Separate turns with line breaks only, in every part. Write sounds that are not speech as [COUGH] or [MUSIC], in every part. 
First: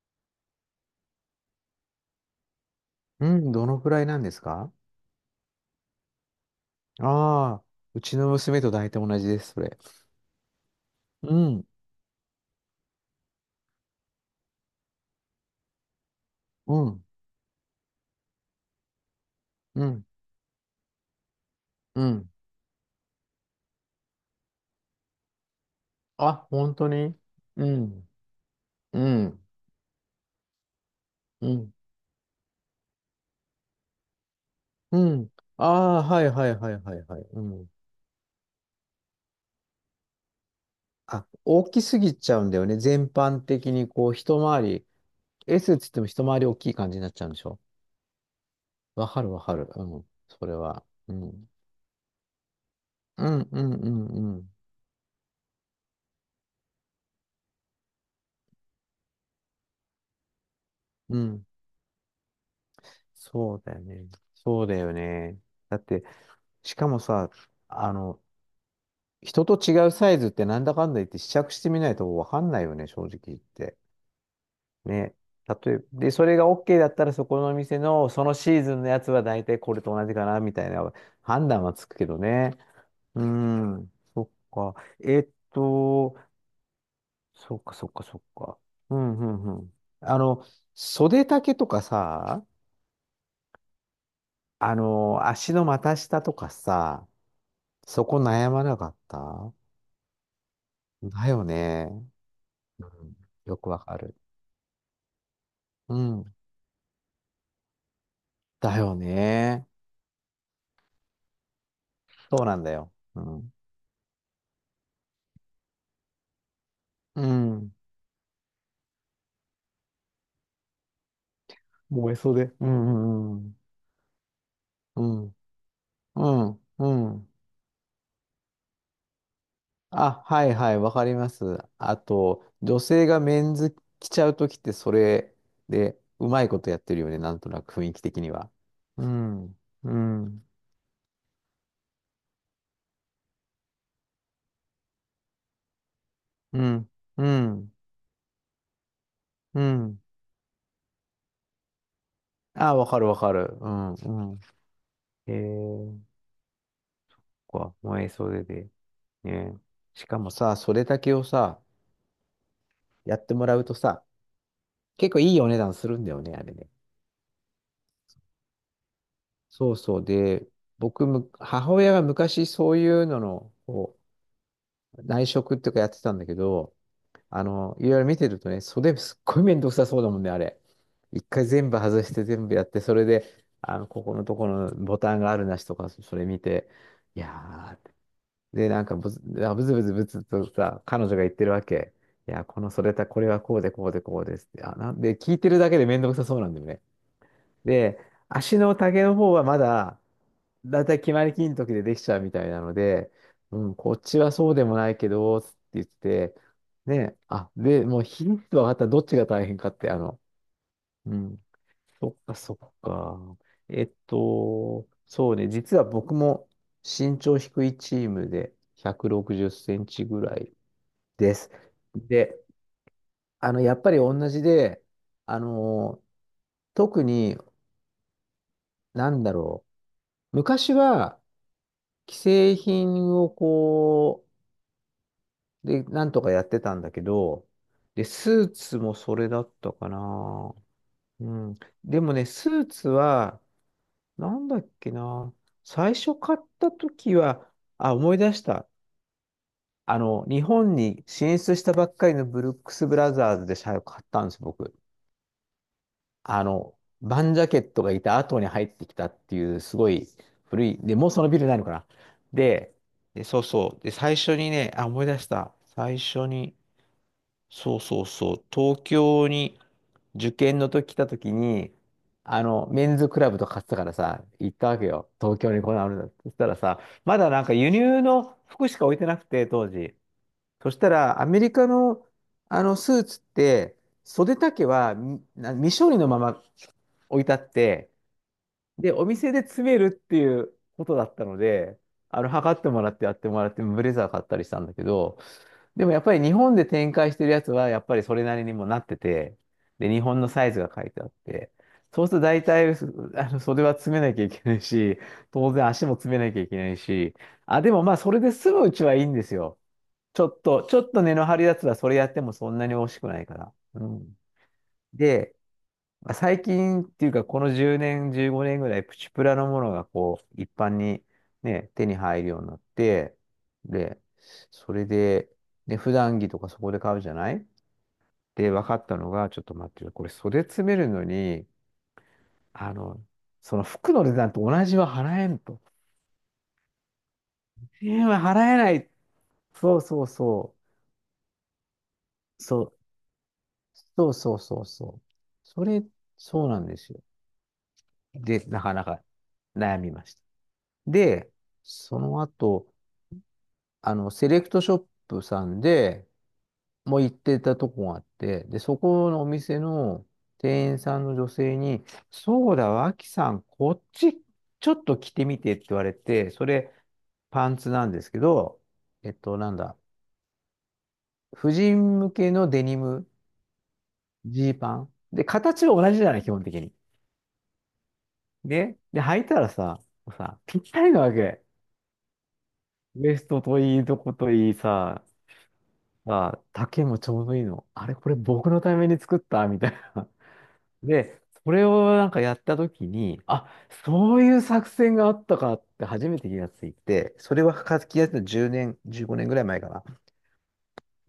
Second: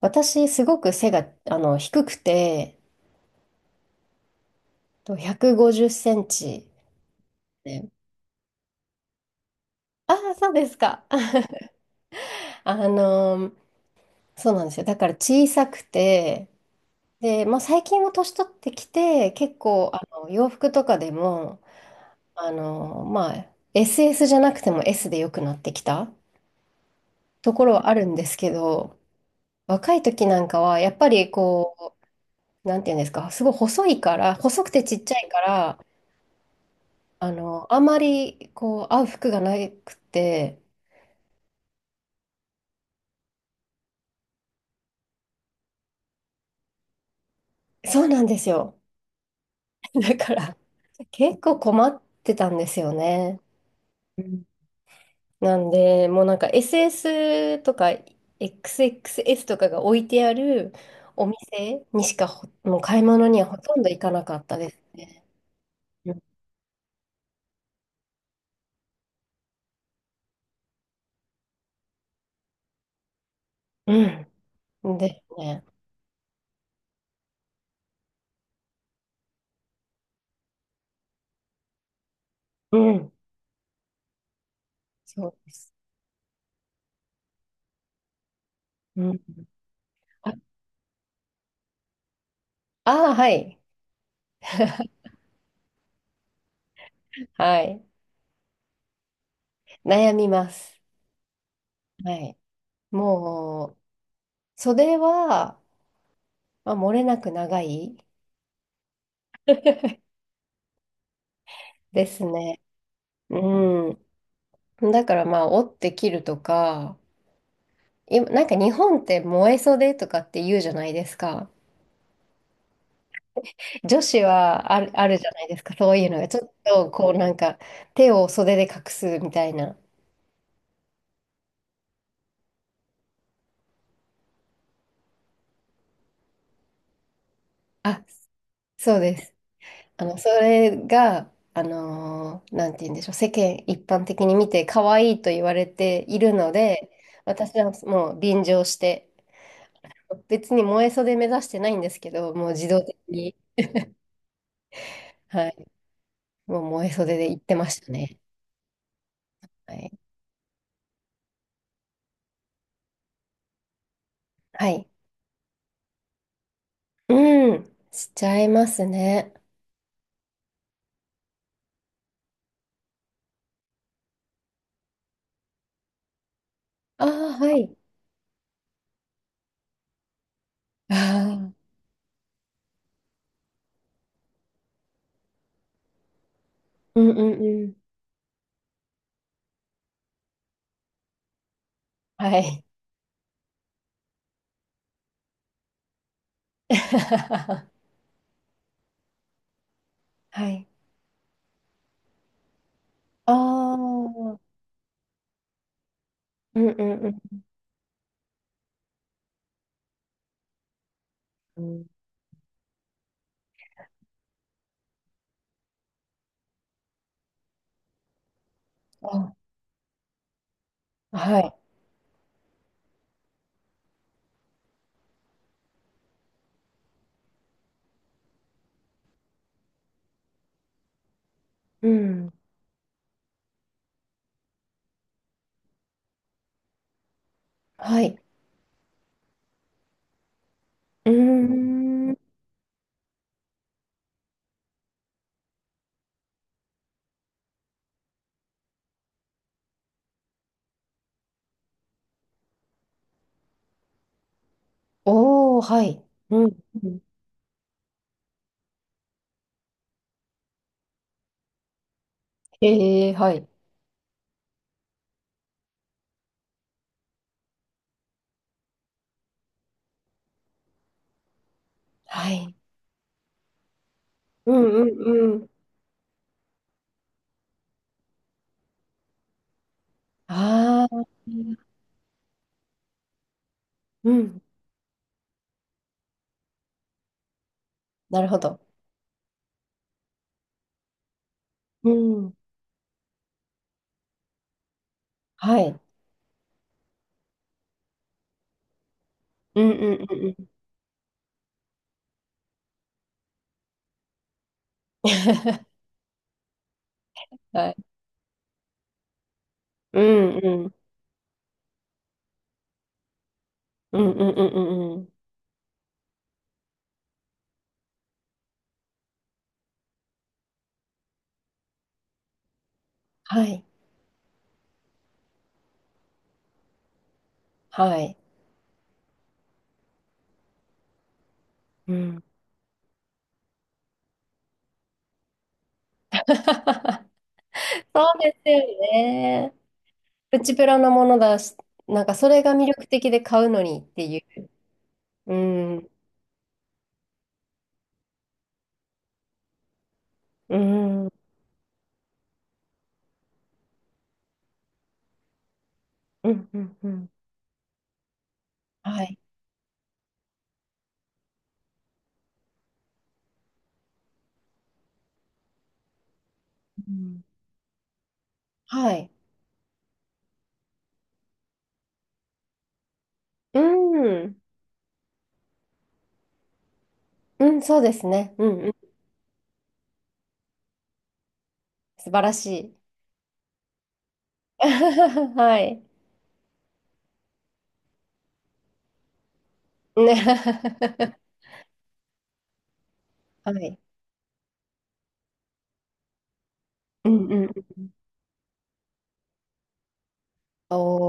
私、すごく背が、低くて、
うん、どのくらいなんですか？
と150センチ
ああ
で。
ー、うちの娘と大体同じです、それ。
ああ、そうですか。
う
[LAUGHS]
ん、
あのーそうなんですよ。だから小さくて、
うん、
で、まあ、最近も年取ってきて、結
う
構、
ん、
洋服とかでも、
うん。
まあ、SS じゃなくても S で良くなってきた
あ、本当に？
とこ
う
ろはある
ん、
んですけど、
うん、
若い時なんかは、やっぱり
うん、
こう、なんていうんですか、すごい細いから、細くてち
う
っちゃい
ん。
から、
ああ、はいはいはいはいはい。うん。
あまりこう合う服がなくて、
あ、大きすぎちゃうんだよね。全般的にこう、一回り、S っつっても一回り大きい感じになっちゃうんでしょ？
そうなんですよ。
わかるわかる。う
[LAUGHS]
ん、
だか
それ
ら
は。う
結
ん、
構困ってたんですよ
う
ね。
ん、うん、うん、
う
う
ん。
ん。
なんで、もうなんか SS とか XXS とかが置いてある
う
お
ん、
店にしか、ほ、もう買い物には
そ
ほ
う
と
だよ
んど行
ね。
かなかった
そう
で
だ
す
よ
ね。
ね。だって、
う
しかもさ、あの、人と違うサイズってなんだかんだ言って試着してみないとわかんないよね、正直言って。
んうん。
ね。
ですね。
例えば、で、それが OK だったらそこのお店のそのシーズンのやつは大体これと同じかな、みたいな判断はつくけどね。
うん。
うーん。そっか。
そうです。
そっかそっかそっか。う
う
ん
ん。
うんうん。あ
あ、
の、袖丈とかさ、
あー、はい。
足の股下とかさ、
はい。
そこ悩まなかった
悩みます。
だよね。
はい。
うんよ
も
く
う、
わかる。
袖は、
うん。
まあ、漏れなく長い
だよね。
[LAUGHS] です
そうな
ね。
んだよ。うん。
うん。だからまあ、折って切るとか、
うん。
今、なんか日本って燃え袖とかって言うじゃないですか。
燃えそうで。うんうん
女子はある、
う
あるじゃ
ん。
ないですか。そういうのが。
う
ちょっ
ん。う
と
ん。
こ
う
う
ん。
なんか手を袖で隠すみたいな。
あ、はいはい、わかります。あと、女性がメンズ着ちゃうときってそれでうまいことやってるよね。なんとなく雰囲気
あ、
的には。
そう
う
です。
ん。う
そ
ん。
れが、なんて言うんでしょう。世間一般的に見て可愛いと言われているの
う
で、
ん。う
私は
ん。
もう便乗して、
うん。
別に萌え袖目指してないんですけど、もう自
あ、
動
わ
的
かるわか
に、
る。うん。うん。え
はい、
ー、
もう萌え袖で行ってま
こ
し
う
た
燃え
ね。
そうでで。ね。
はい。
しかもさ、それだけをさ、やってもらうとさ、
はい。
結構いいお値段するんだよね、あれね。
うん、しちゃいますね。
そうそう。で、僕む、母親が昔そういうのの、内職っていうかやってたんだけど、
ああ、はい。
いろいろ見てるとね、袖すっごい面倒くさそうだもんね、あれ。
あ
一回
あ、
全部外して全部やって、それで、ここのところのボタンがあるなしとか、それ見て、
うんうん
い
うん。
やー、で、なんかブズ、あブツブツブツとさ、彼女が言ってるわけ。い
は
や、こ
い。
の袖た、これはこうでこうでこうですって。あ、なんで、聞いてるだけで面倒くさそうなんだよね。
[LAUGHS]
で、足の丈の方はまだ、
はい。
だいたい決まりきりの時でできちゃうみたいなので、
あ
う
あ、
ん、こっち
う
は
ん
そうでもないけど、つって言って、
う
ね、
ん
あ、で、もう日に分かったらどっちが大変かって、うん、
うん。
そっかそっか。そうね、実は僕も身長低いチームで160
あ、
センチぐらいで
は
す。
い。
で、やっぱり同じで、あの、特に、なんだろう。昔は、
う
既
ん。
製品をで、なんとかやってたんだけど、
は
で、
い。
スーツもそれだったかな。
う
うん。で
ー
も
ん。
ね、スーツは、なんだっけな。最初買った時は、あ、思い出した。日本に進出したばっかりのブルックス・ブラザーズで最後買ったんです、僕。
おお、はい。うん。
バンジャケットがいた後に入ってきたっていう、すごい古い、で、もうそのビルないのかな。で、
ええ、
で、
は
そう
い。
そう。で、最初にね、あ、思い出した。最初に、そうそうそう、東京に受験の時来た時に、
はい。
メンズクラブとか買ってたからさ、
う
行ったわ
んう
けよ。
んう
東
ん。
京にこんなのあるんだって。そしたらさ、まだなんか輸入の服しか置いてなくて、当時。そし
あ
た
あ、
ら、アメリカの、あのスーツって、
う
袖
ん。
丈はみな未処理のまま置いてあって、
なるほど。
で、お店で詰めるっていうことだったので、
うん。
測ってもらってやってもらって、ブレザー買ったりしたんだけど、
はい。
でもやっぱり日本で展開してるやつは、やっぱりそれなりにもなってて、
うん
で、
う
日
んうん
本
う
の
ん。
サイズが書いてあって、そうすると大体、すあの、袖は詰めなきゃいけないし、当
[LAUGHS]
然足も詰めなきゃいけないし、あ、
は
で
い。
もまあ、それで済むうちはいいんですよ。
う
ちょ
ん
っと、
うん
ちょっと根の張るやつはそれやってもそんなに惜しくないから。う
うん
ん。
うんうんうんうん。
で、まあ最近っていうか、この10年、15年ぐらい、プチプラのものが一般にね、手に入るようになって、
はい。
で、それで、普段着とかそこで買うじゃない
はい。
で、分かったのが、ちょっと待ってよ、これ袖詰めるのに、
うん。
あの、その服の値段と同じは払えんと。
[LAUGHS]
1
そ
0
う
は
で
払
す
えな
よ
い。
ね。
そうそう
プチ
そ
プラなものだし、なんかそれ
う。
が
そ
魅
う、
力的で買うのにって
そう
い
そう
う。
そうそう。
う
それ、
ん。
そうなんですよ。で、なかなか悩みました。
うん。うん
で、その後、セレクトショップさんで
うんう
もう
ん。
行ってたとこがあって、で、そ
は
こ
い。
のお店の店員さんの女性に、そうだ、脇さん、こっちちょっと着てみてって言われて、それ、
うん。
パンツなんですけど、
はい。
なんだ、婦人向けのデニム、
うん。
ジーパン。で、形は同じじゃない、基本的に。
うん、そうですね。うんうん。
で、履いたらさ、ぴったりなわけ。
素晴らし
ウエストといいとこといい
い。
さ、
[LAUGHS] はい。
あ、丈もちょうどいいの。あれ、これ僕のために作ったみたいな。
ね。
で、
[LAUGHS]
それをなんかやった時に、あ、
はい。
そういう作戦があったかって初めて気がつい
う
て、
んう
それ
ん
は
う
書
ん。
き出した10年、15年ぐらい前かな。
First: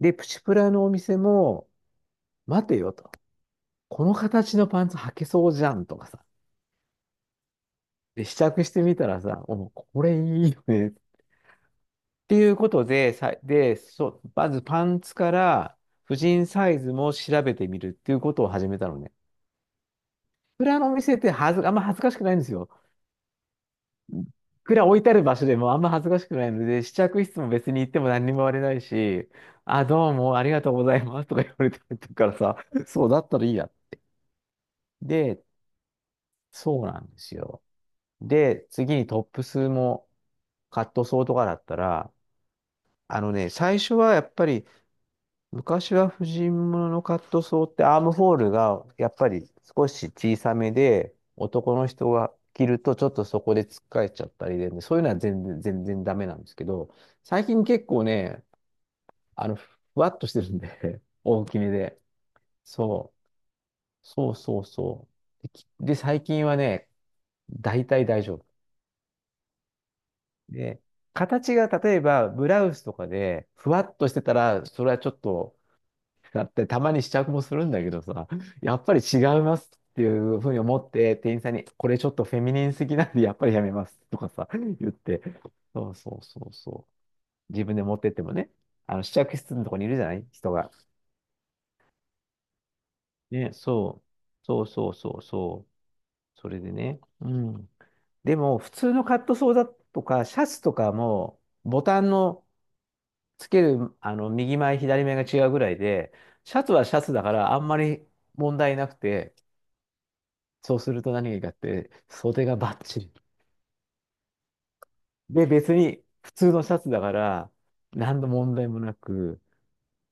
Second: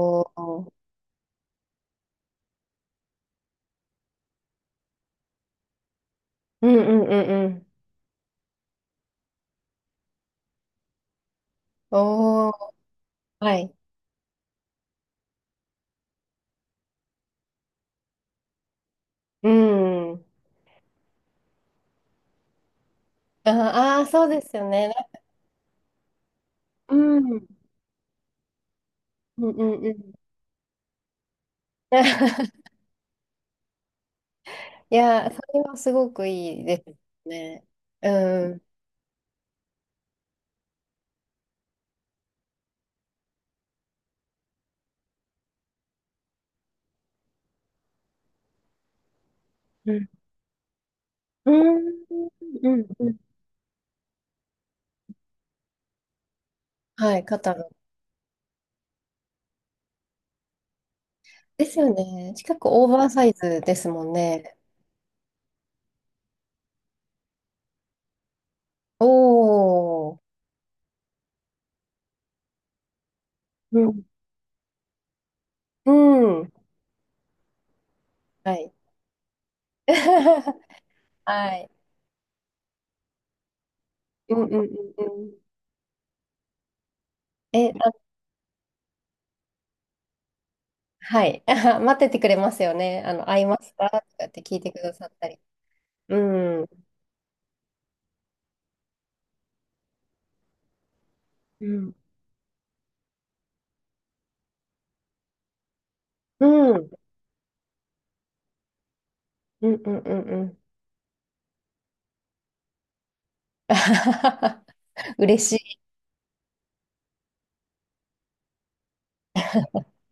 で、プチプラ
お。
のお店も、待てよと。この形のパンツ履けそうじゃんとかさ。
うんうんうんうん。
で、試着してみたらさ、お、これいいよね。って
お
い
ー、
うことで、さ、
はい。
で、そう、まずパンツから、婦人サイズも調べてみるっていうことを始めたのね。
うん。
蔵のお店ってはず、あんま恥ずかしくないんですよ。
ああー、そうですよ
蔵
ね。
置いてある場所でもあんま恥ずかしくないので、試
う
着
ん。う
室
ん
も別に行っても何にも言われないし、
うん
あ、
う
ど
ん。
うもありがとうございますとか言われてるからさ、
[LAUGHS]
そうだったらいいや。
いや、そ
で、
れはすごくいいで
そうなんで
す
すよ。
ね。うん。
で、次にトップスもカットソーとかだったら、最初はやっぱり昔は婦人物のカットソーってアームホールがやっぱり少
う
し
ん。
小さめで
う
男の
ん
人が着
う
る
ん
とちょ
う
っ
ん。
とそこでつっかえちゃったりで、そういうのは全然、全然ダメなんですけど、
はい、
最
肩
近
の。
結構ね、ふわっとしてるんで [LAUGHS] 大き
で
め
すよ
で。
ね。近くオーバー
そ
サイズですも
う、
ん
そう
ね。
そうそう。で、最近はね、大体大丈夫。
おー。
で、形が例えばブラウスとかでふ
う
わっ
ん。
としてたら、それはちょっと
う
だっ
ん。
てたまに試着もするんだけどさ、
は
[LAUGHS]
い。
やっぱり違いますっていうふうに
[LAUGHS]
思って、店員さん
は
に、
い。
これちょっとフェミニンすぎなんで、やっぱりやめますとか
うんう
さ、
んうん
[LAUGHS] 言って。
うん。
そうそうそうそう。自
え、
分で持ってってもね、あの試着室のとこにいるじゃない人が。
はい。[LAUGHS] 待っててくれますよね。会い
ね、
ますかと
そ
かって
う。
聞い
そう
てく
そ
だ
う
さ
そ
っ
う
たり。
そ
う
う。それ
ん。う
でね。うん。でも、普通のカットソーだとか、シャツとかも、ボ
ん。
タンのつける、右前、左前が違うぐらいで、
う
シャツ
んう
は
ん
シャツだから、あんまり問題なくて、
うんうんうん。
そうすると何がいいかって、袖がバッチリ。
[LAUGHS] 嬉
で、別
し
に普通のシャツだから、何の問題もなく、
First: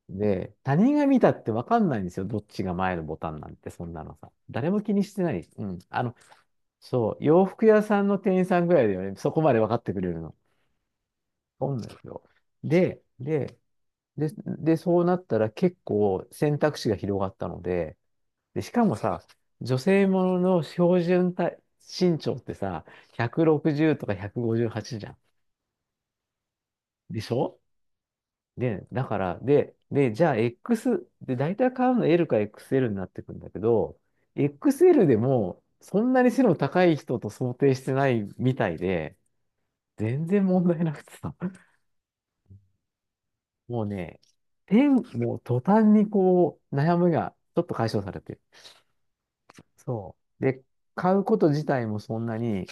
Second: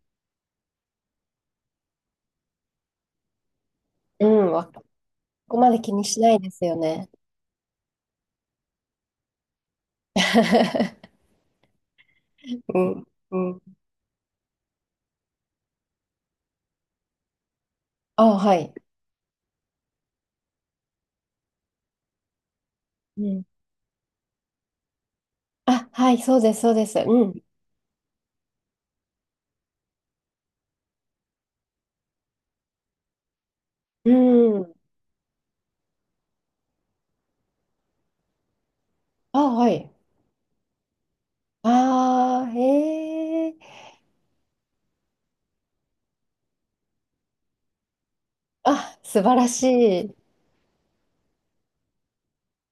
で、他人が見たって分かんないんですよ。どっちが前のボタンなんて、そんなの
い。う
さ。
ん。わ、
誰
こ
も気にしてない。
こ
う
ま
ん。
で気にしないですよね。
そう、洋服屋さんの店員さんぐらいだよね。そこまで分かってくれるの。
[LAUGHS]
そうなんですよ。
う
で、
ん。う
で、
ん。
で、そうなったら結構選択肢が広がったので、
あ、は
で、し
い。
かもさ、女性ものの標準体身長ってさ、
うん。
160とか158じゅうはちじゃん。
あ、はい、そうです、そうです。
で
う
し
ん。
ょ？で、だから、で、じゃあ で、大体買うの L か XL になってくんだけど、
うん。
XL でも、そんなに背の高い人と想定してないみたいで、
あ、はい。
全然問題なくてさ、[LAUGHS]
ああ、へえ。
もうね、もう途端に悩みがちょっと解消されてる。
あ、素晴らしい。
そう。で、買うこと自体もそんなに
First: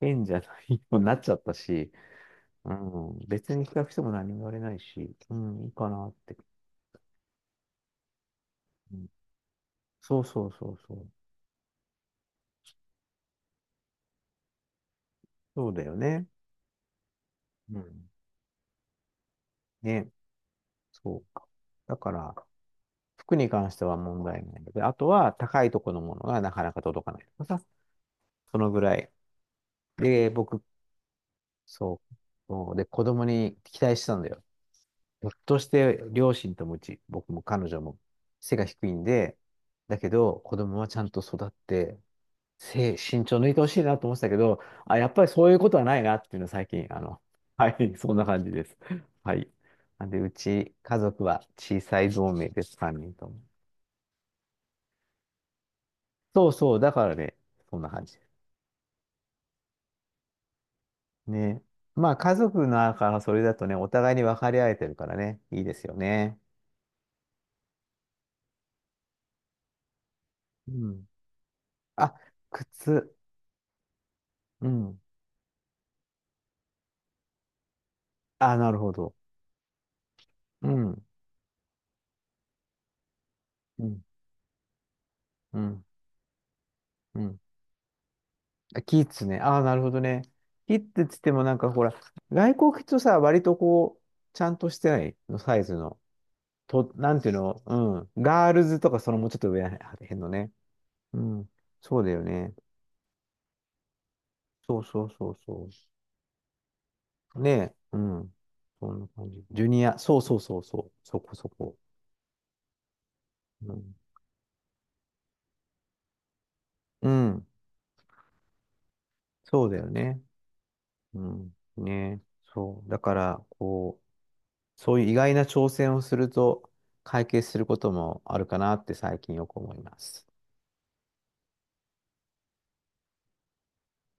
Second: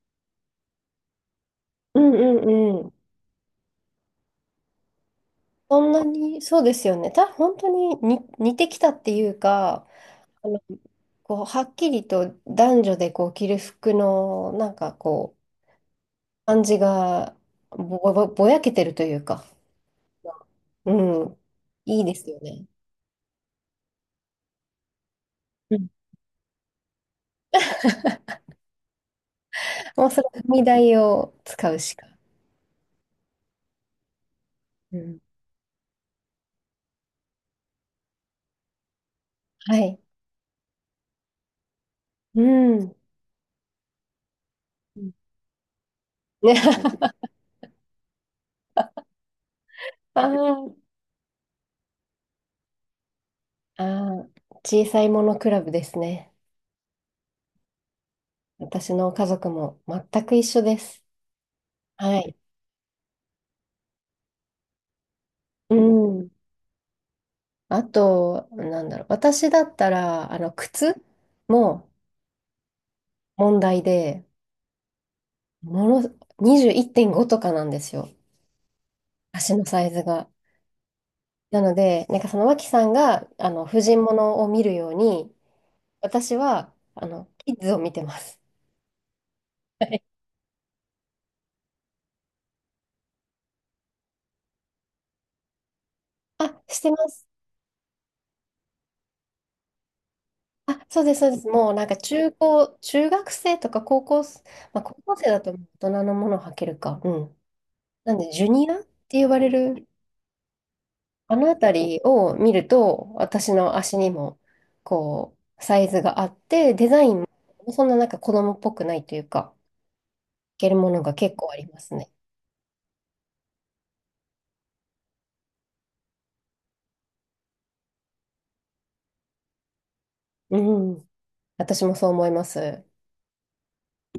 変じゃないようになっちゃったし、
うんう
う
んうん。
ん、別に比較しても何も言われないし、うん、いい
そ
か
んな
なって。
に、そうですよね。た、本当にに似てきた
う
っ
ん、
ていうか、
そうそ
あ
う
の、
そうそう。
こう、はっきりと男女でこう着る服の、なんかこう、
そうだよね。
感じが
うん。
ぼ、ぼ、ぼやけてるというか、
ね、
う
そう
ん、
か。だ
いい
か
です
ら、
よね。
服に関しては問題ないので、あとは高い
う
と
ん。
このものがなかなか届かないとかさ、そのぐらい。
もうその
で、
踏み
僕、
台を使うし
そ
か。
う、そうで、子供に期待してたんだよ。
うん。
ひょっとして両親ともうち、僕も彼女も背が低いんで、
は
だ
い。
けど子供はちゃんと育って、
うん。
[LAUGHS] 慎重抜いてほしいなと思ってたけど、あ、やっぱりそういうことはないなっていうのは
ね、
最近、
[LAUGHS]
[LAUGHS] はい、そんな感じです。はい。なんで、
あー、
家族は小さい同盟です、3人とも。
あー、小さいものクラブですね。
そうそう、だからね、そんな感じ。
私の家族も全く一緒です。
ね。まあ、
は
家
い。
族の中らそれだとね、お互いに分かり合えてるからね、いいで
う
すよ
ん。
ね。
あと、なんだろう。私だったら、
う
靴
ん。
も
あ、靴。
問題で、
うん。
もの、21.5とかなんですよ。
あ、なるほど。
足のサイズが。
うん。
なので、なんかその脇さんが、婦
う
人
ん。
物を見るように、
うん。
私は、
うん。
キッズを見てます。
あキッズね。ああ、なる
は
ほど
い。
ね。キッズっつってもなんかほら、外国人とさ、割とちゃんとしてないのサイズの。
あ、して
と、
ま
なん
す。
ていうの、うん。ガールズとかそのもうちょっと上らへんのね。
あ、そうで
う
す、そうです。
ん。
もうなんか
そうだよ
中
ね。
高、中学生とか高校生、
そ
まあ
う
高
そう
校生
そう
だと大
そ
人のものを履けるか。うん。
う。ねえ。う
なんで、
ん。
ジュニアっ
そんな
て呼
感
ば
じ。
れ
ジュニ
る、
ア。そうそうそうそう。そ
あ
こ
の
そ
あた
こ。
りを見ると、私
う
の
ん。
足にも、こう、サイズがあって、デザ
う
イン
ん。
もそんななんか子供っぽくないというか、
そうだよね。
けるものが
う
結構あ
ん。
りま
ね
すね。
え。そう。だから、そういう意外な挑戦をすると解決することもあるかなって最近よく思います。
うん。私もそう思います。